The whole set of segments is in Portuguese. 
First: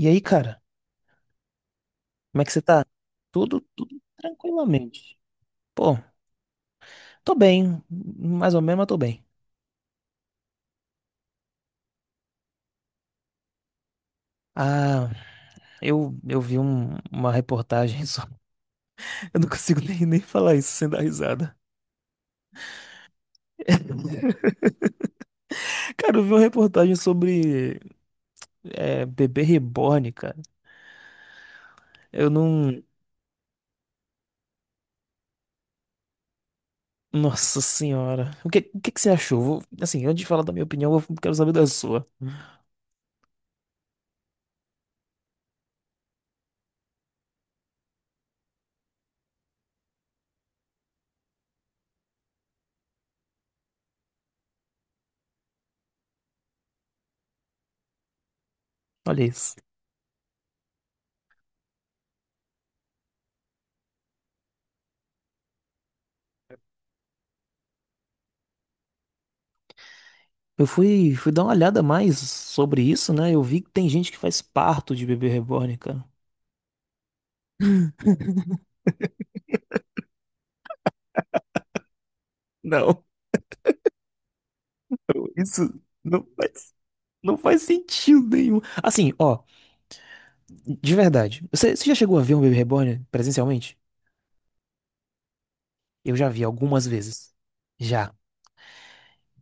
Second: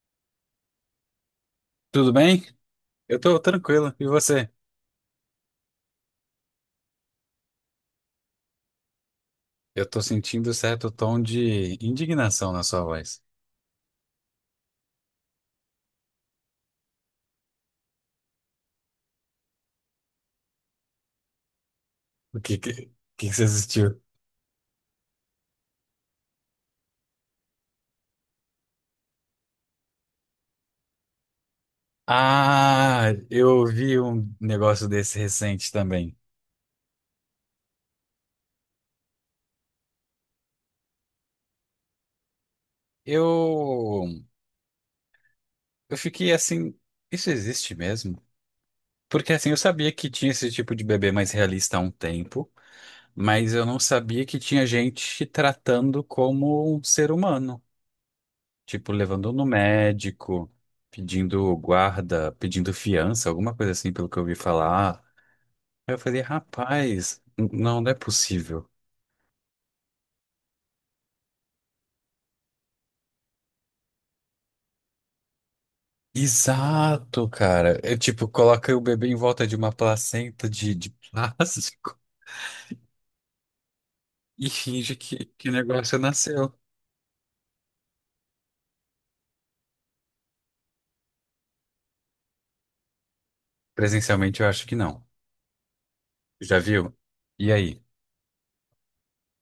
E aí, cara, Tudo como bem? é que você tá? Eu tô Tudo, tranquilo. tudo E você? tranquilamente. Pô, tô bem, mais ou menos, mas tô bem. Eu tô sentindo certo tom de indignação na sua voz. Ah, eu uma reportagem sobre. Eu não consigo nem falar isso sem dar risada. O que que você assistiu? Cara, eu vi uma reportagem sobre é, bebê reborn, cara. Eu não. Ah, eu vi um negócio desse recente também. Nossa senhora. O que que você achou? Assim, antes de falar da minha opinião, eu quero saber da sua. Eu eu fiquei assim, isso existe mesmo? Porque assim, eu sabia que tinha esse tipo de bebê mais realista há um tempo, mas eu não sabia que tinha gente tratando como um ser humano. Tipo, Olha levando no isso. médico, pedindo guarda, pedindo fiança, alguma coisa assim, pelo que eu ouvi falar. Aí eu falei, rapaz, não, não é possível. Eu fui dar uma olhada mais sobre isso, né? Eu vi que tem gente que faz parto de bebê reborn, cara. Exato, cara. É tipo, coloca o bebê em volta de uma placenta de plástico Não, e finge que o isso negócio não nasceu. faz, não faz sentido nenhum. Assim, ó, de verdade. Você já chegou a ver um Baby Reborn presencialmente? Presencialmente eu acho que não. Eu já vi Já algumas viu? vezes. E aí? Já.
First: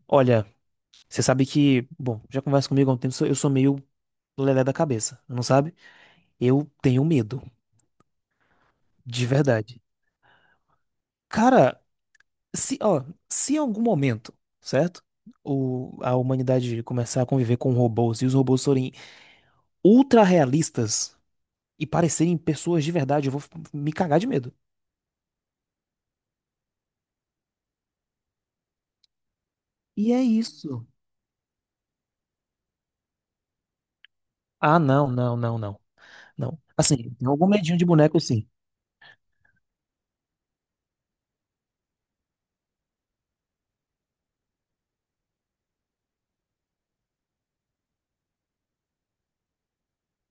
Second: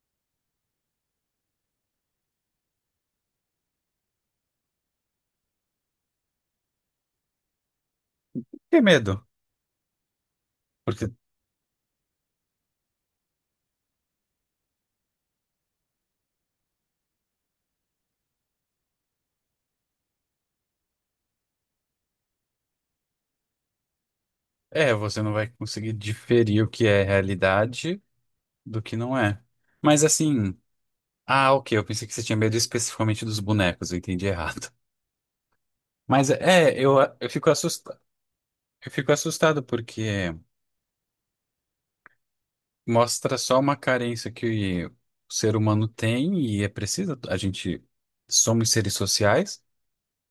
Olha, você sabe que, bom, já conversa comigo há um tempo, eu sou meio lelé da cabeça, não sabe? Eu tenho medo, Que medo. de verdade. Porque, Cara, se, ó, se em algum momento, certo? A humanidade começar a conviver com robôs e os robôs forem ultra realistas e parecerem pessoas de verdade, eu vou me cagar de medo. é, você não vai conseguir diferir o que é realidade do que não é. Mas E é assim. isso. Ah, ok. Eu pensei que você tinha medo especificamente dos bonecos, eu entendi errado. Ah, não, não, não, não, Mas não. é, eu, Assim, tem eu algum fico medinho de assustado, boneco, sim. eu fico assustado porque mostra só uma carência que o ser humano tem e é preciso. A gente somos seres sociais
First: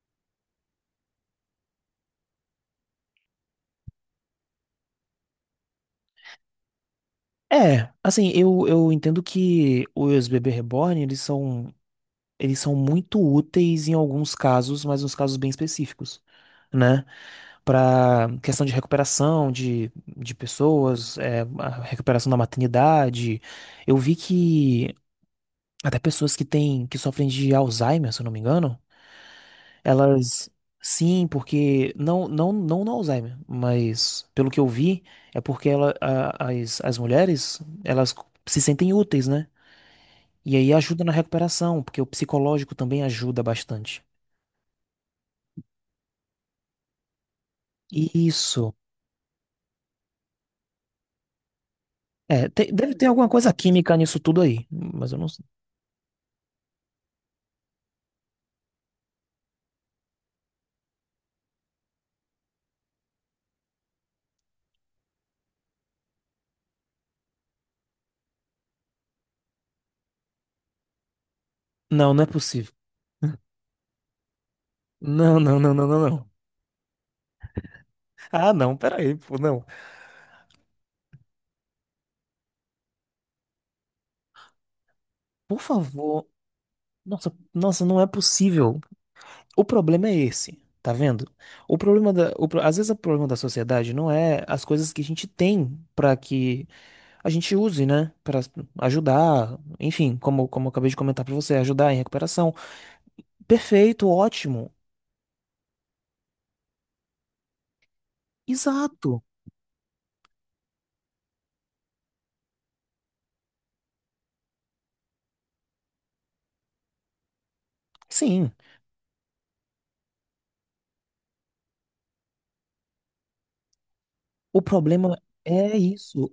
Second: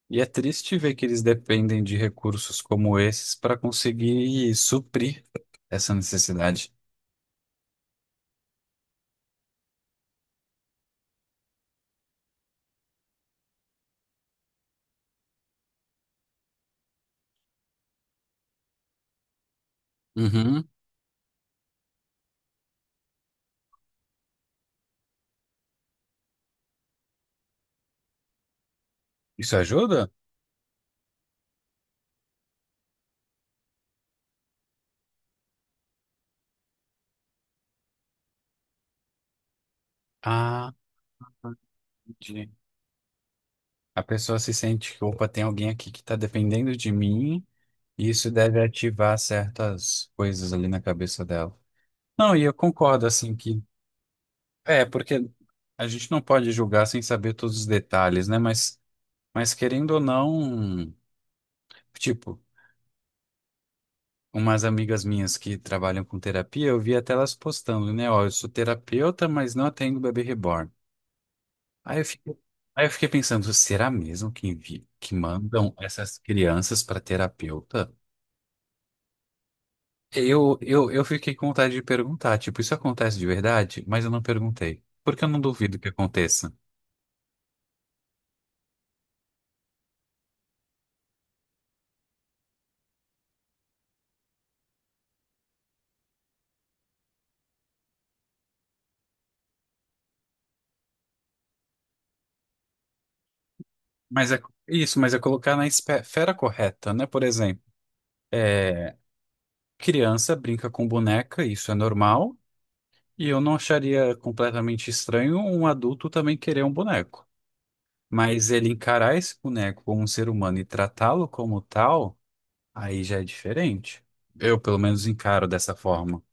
e é triste ver que eles dependem de recursos como esses para conseguir suprir essa necessidade. É, assim, eu entendo que os bebê reborn, eles são muito úteis em alguns casos, mas uns casos bem específicos, né? Pra questão de recuperação de Uhum. pessoas, é, a recuperação da maternidade. Eu vi que até pessoas que sofrem de Alzheimer, se eu não me engano, Isso ajuda? Elas. Sim, porque. Não, não, não no Alzheimer, mas pelo que eu vi, é porque as mulheres, elas se sentem úteis, né? E Ah, aí ajuda na recuperação, porque o entendi. psicológico também ajuda A bastante. pessoa se sente que, opa, tem alguém aqui que está dependendo de mim. E Isso deve isso. ativar certas coisas ali na cabeça dela. Não, É, e eu deve ter concordo, alguma assim, coisa que. química nisso tudo aí, É, mas eu não porque sei. a gente não pode julgar sem saber todos os detalhes, né? Mas querendo ou não, tipo, umas amigas minhas que trabalham com terapia, eu vi até elas postando, né? Ó, eu sou terapeuta, mas não atendo bebê reborn. Aí eu Não, não é fiquei, possível. aí eu fiquei pensando, será mesmo que envi que Não, não, mandam não, não, não, essas não. crianças para terapeuta? Ah, não, peraí, pô, não. Eu fiquei com vontade de perguntar, tipo, isso acontece de verdade? Mas eu não perguntei. Porque eu não Por duvido que favor. aconteça. Nossa, nossa, não é possível. O problema é esse, tá vendo? O problema da, o pro- Às vezes o problema da sociedade não é as coisas que a gente tem pra que a gente use, né? Pra ajudar, enfim, como, como eu acabei de comentar pra você, ajudar em recuperação. Perfeito, Mas é ótimo. isso, mas é colocar na esfera correta, né? Por exemplo, é, Exato. criança brinca com boneca, isso é normal. E eu não acharia completamente estranho um adulto também querer um boneco. Mas Sim. ele encarar esse boneco como um ser humano e tratá-lo como tal, aí já é diferente. Eu, O pelo menos, problema encaro dessa é forma. isso.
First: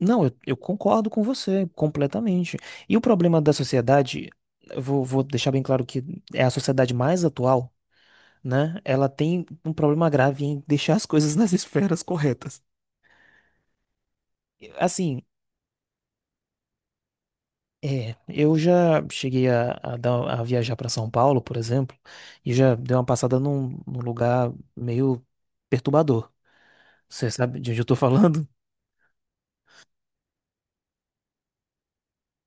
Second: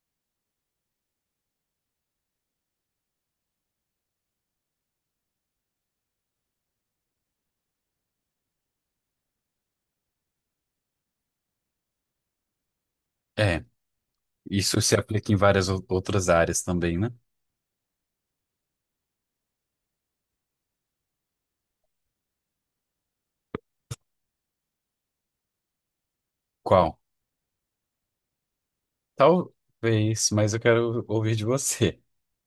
Não, eu concordo com você completamente. E o problema da sociedade, eu vou deixar bem claro que é a sociedade mais atual, né? Ela tem um problema grave em deixar as coisas nas esferas corretas. É, isso se Assim, aplica em várias outras áreas também, né? é, eu já cheguei a viajar para São Paulo, por exemplo, e já dei uma passada num lugar meio perturbador. Qual? Você sabe de onde eu tô falando? Talvez, mas eu quero ouvir de você.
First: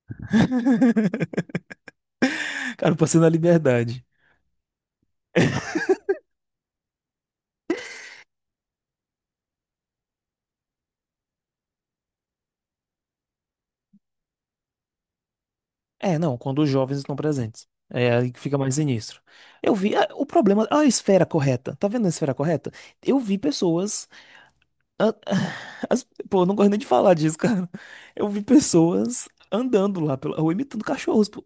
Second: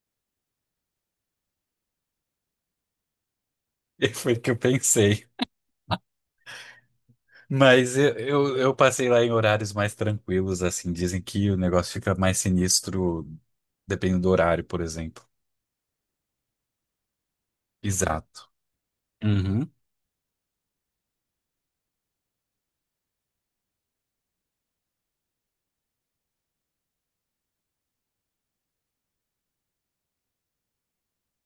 Cara, eu passei na Liberdade. Foi o que eu pensei. Mas eu passei lá em horários mais tranquilos, assim. Dizem que o negócio fica mais sinistro dependendo do horário, por exemplo. É, não, quando os jovens estão presentes. É aí que Exato. fica mais sinistro. Uhum. Eu vi ah, o problema, a esfera correta. Tá vendo a esfera correta? Eu vi pessoas a- as- pô, eu não gosto nem de falar disso, cara. Eu vi pessoas andando lá pela rua imitando cachorros, pô,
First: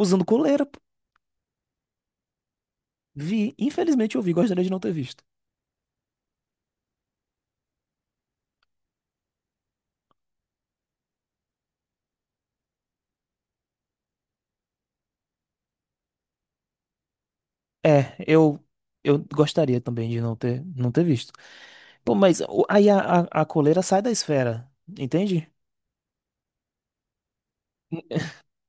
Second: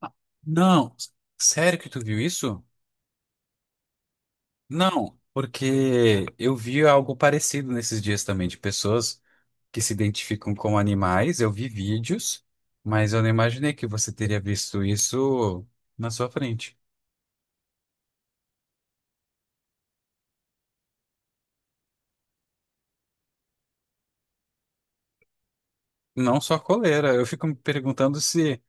Ah, coleira, pô. não, sério que tu viu isso? Vi, infelizmente eu vi, gostaria de não ter Não, visto. porque eu vi algo parecido nesses dias também, de pessoas que se identificam com animais. Eu vi vídeos, mas eu não imaginei que você teria visto isso na sua frente. É, eu gostaria também de não ter visto. Pô, mas a coleira sai da esfera, entende? Não só coleira. Eu fico me perguntando se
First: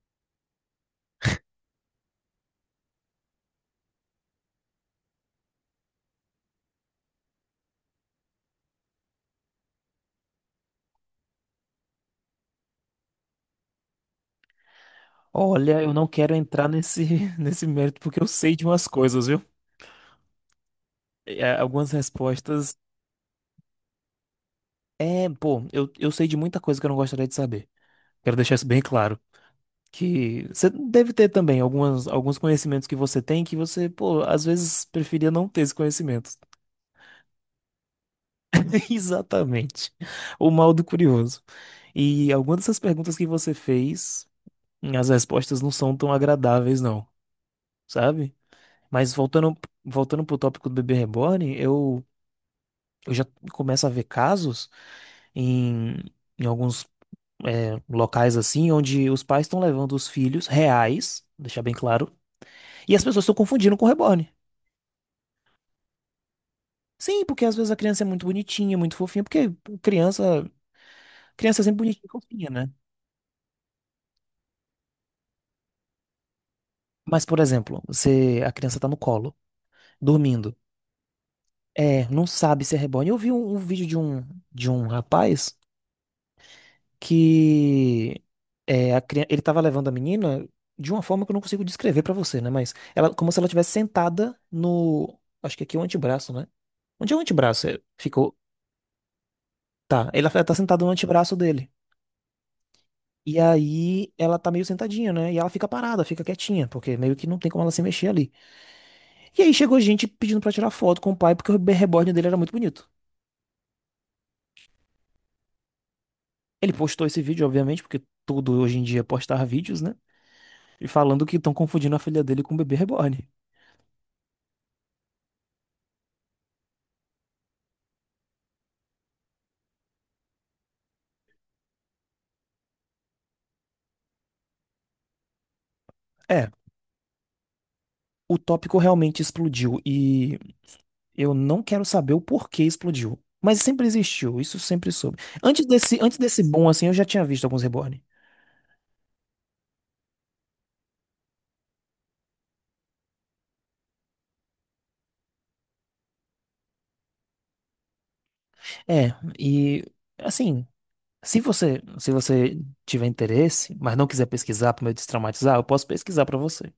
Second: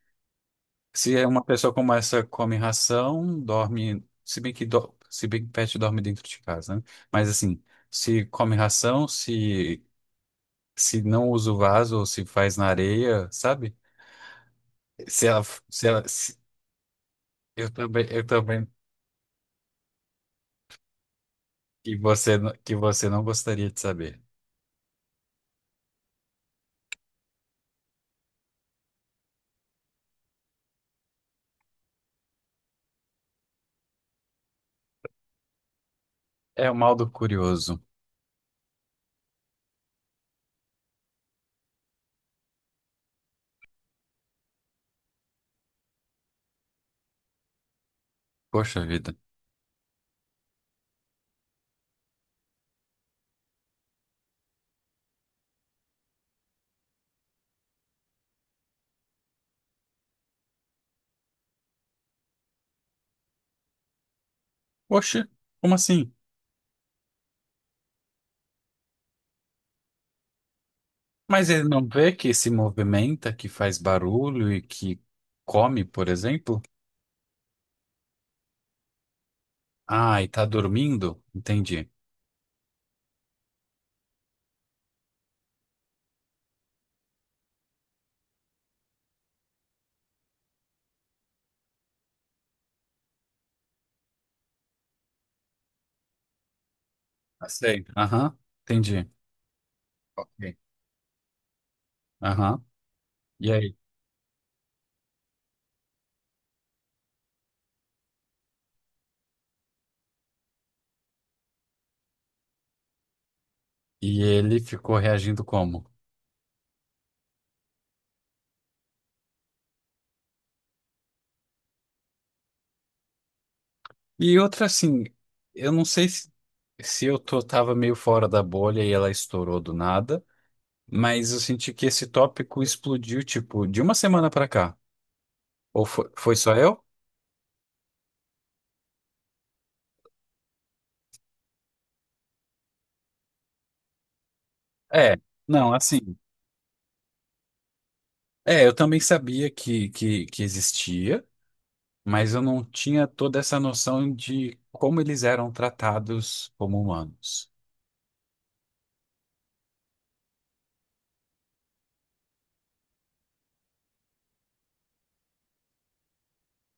se é uma pessoa como essa come ração, dorme, se bem que se bem que pet dorme dentro de casa, né? Mas assim, se come ração, se se não usa o vaso ou se faz na areia, sabe? Se ela Olha, se eu ela não quero se- entrar nesse nesse mérito porque eu eu sei de também umas coisas, viu? É, algumas que você que respostas. você não gostaria de saber. É, pô, eu sei de muita coisa que eu não gostaria de saber. Quero deixar isso bem claro. Que você deve ter também alguns conhecimentos que você tem que você, pô, às vezes preferia não ter esse conhecimento. É o mal do curioso. Exatamente. O mal do curioso. E algumas dessas perguntas que você fez, as respostas não são tão agradáveis, não, sabe? Poxa vida. Mas voltando, voltando pro tópico do bebê reborn, eu já começo a ver casos em, em alguns é, locais assim, onde os pais estão levando os filhos reais, deixar bem claro, e as pessoas estão confundindo com reborn. Poxa, como assim? Sim, porque às vezes a criança é muito bonitinha, muito fofinha, porque criança, Mas criança é ele sempre não bonitinha e vê que se fofinha, né? movimenta, que faz barulho e que come, por exemplo? Mas, por exemplo, você, a criança tá no colo, Ai, tá dormindo. dormindo? Entendi. É, não sabe se é reborn. Eu vi um vídeo de um rapaz que é, ele tava levando a menina de uma forma que eu não consigo descrever pra você, né? Mas ela, como se ela estivesse sentada no, acho que aqui é o antebraço, né? Onde é o Ah, antebraço? É, sei. Aham, ficou, entendi. tá. Ela Ok. tá sentada no antebraço dele. Aham. E E aí? aí ela tá meio sentadinha, né? E ela fica parada, fica quietinha, porque meio que não tem como ela se mexer ali. E aí chegou gente pedindo pra tirar foto com o pai, porque o reborn dele era muito bonito. E ele ficou reagindo como? Ele postou esse vídeo, obviamente, porque tudo hoje em dia é postar vídeos, né? E falando que estão confundindo a filha dele com o bebê reborn. E outra assim, eu não sei se, se eu tô, tava meio fora da bolha e ela estourou do nada, mas eu senti que esse tópico explodiu, tipo, de uma semana pra cá. Ou foi, foi É, só eu? o tópico realmente explodiu e eu não quero saber o porquê explodiu. Mas sempre existiu, isso sempre É, soube. Não, assim. Antes desse boom, assim, eu já tinha visto alguns reborn. É, eu também sabia que, que existia, mas eu não tinha toda essa noção de como eles eram tratados como humanos. É, e assim. Se você tiver interesse, mas não quiser pesquisar para me destraumatizar, eu posso pesquisar para você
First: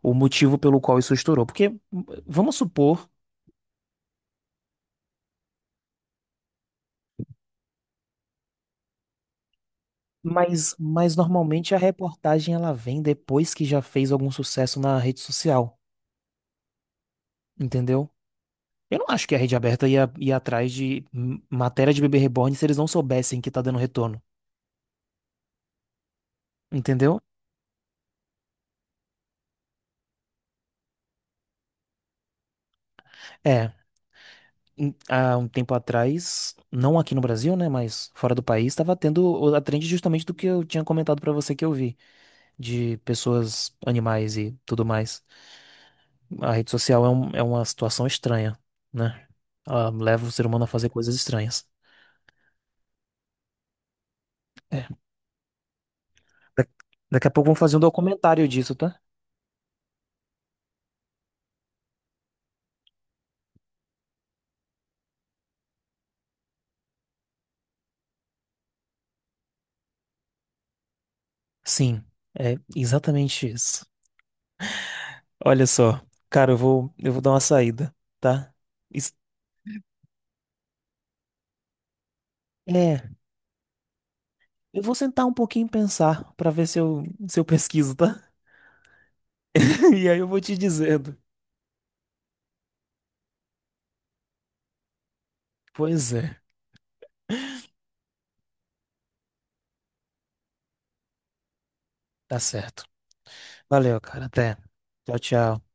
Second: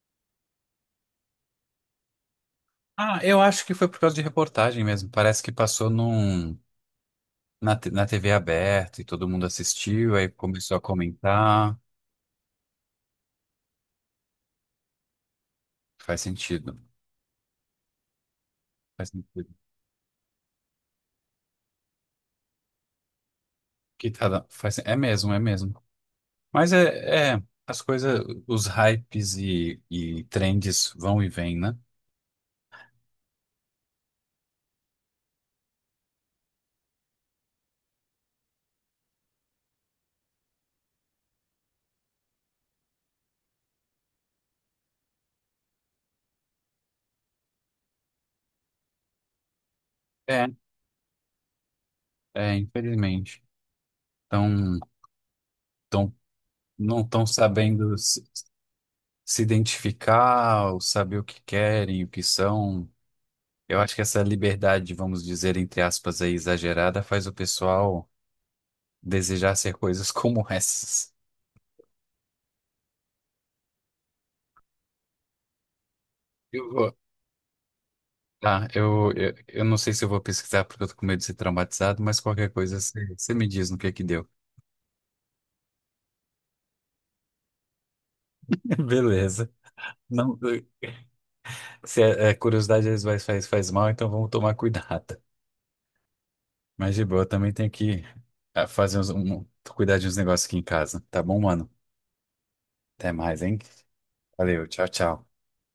o motivo pelo qual isso estourou. Porque vamos supor, Ah, eu acho que foi por causa de reportagem mesmo. Parece que passou num, na TV aberta e todo mundo assistiu, aí começou a mas normalmente comentar. a reportagem ela vem depois que já fez algum sucesso na rede social, Faz sentido. entendeu? Eu não Faz acho que a sentido. rede aberta ia atrás de matéria de bebê reborn se eles não soubessem que tá dando Que retorno, tá, faz, é mesmo, é mesmo. Mas entendeu? é, é, as coisas, os hypes e trends vão e vêm, né? É. Há um tempo atrás, não aqui no Brasil, né, mas fora do país, estava tendo a trend justamente do que eu tinha comentado para você que eu vi de pessoas, animais e tudo mais. A rede social é, é uma situação estranha, né? Ela leva o ser É, humano a fazer coisas estranhas. é, infelizmente. Então, É. tão, Da- não estão Daqui a pouco vamos fazer um sabendo se, documentário disso, tá? se identificar, ou saber o que querem, o que são. Eu acho que essa liberdade, vamos dizer, entre aspas, aí, exagerada, faz o pessoal desejar ser coisas como essas. Sim, é exatamente isso. Olha só, cara, Eu vou. eu vou dar uma saída, tá? Tá, eu, Isso- eu, eu não sei se eu vou pesquisar porque eu tô com medo de ser traumatizado, mas qualquer coisa você é, você me diz no que deu. eu vou sentar um pouquinho e pensar pra ver se eu pesquiso, tá? Beleza. E aí eu Não, vou te dizendo. se a, a curiosidade às vezes faz, faz mal, então vamos tomar cuidado. Pois é, Mas de boa, eu também tenho que fazer uns, um, cuidar de uns negócios aqui em casa. Tá bom, mano? tá certo. Até mais, hein? Valeu, cara. Até. Valeu, tchau, Tchau, tchau. tchau.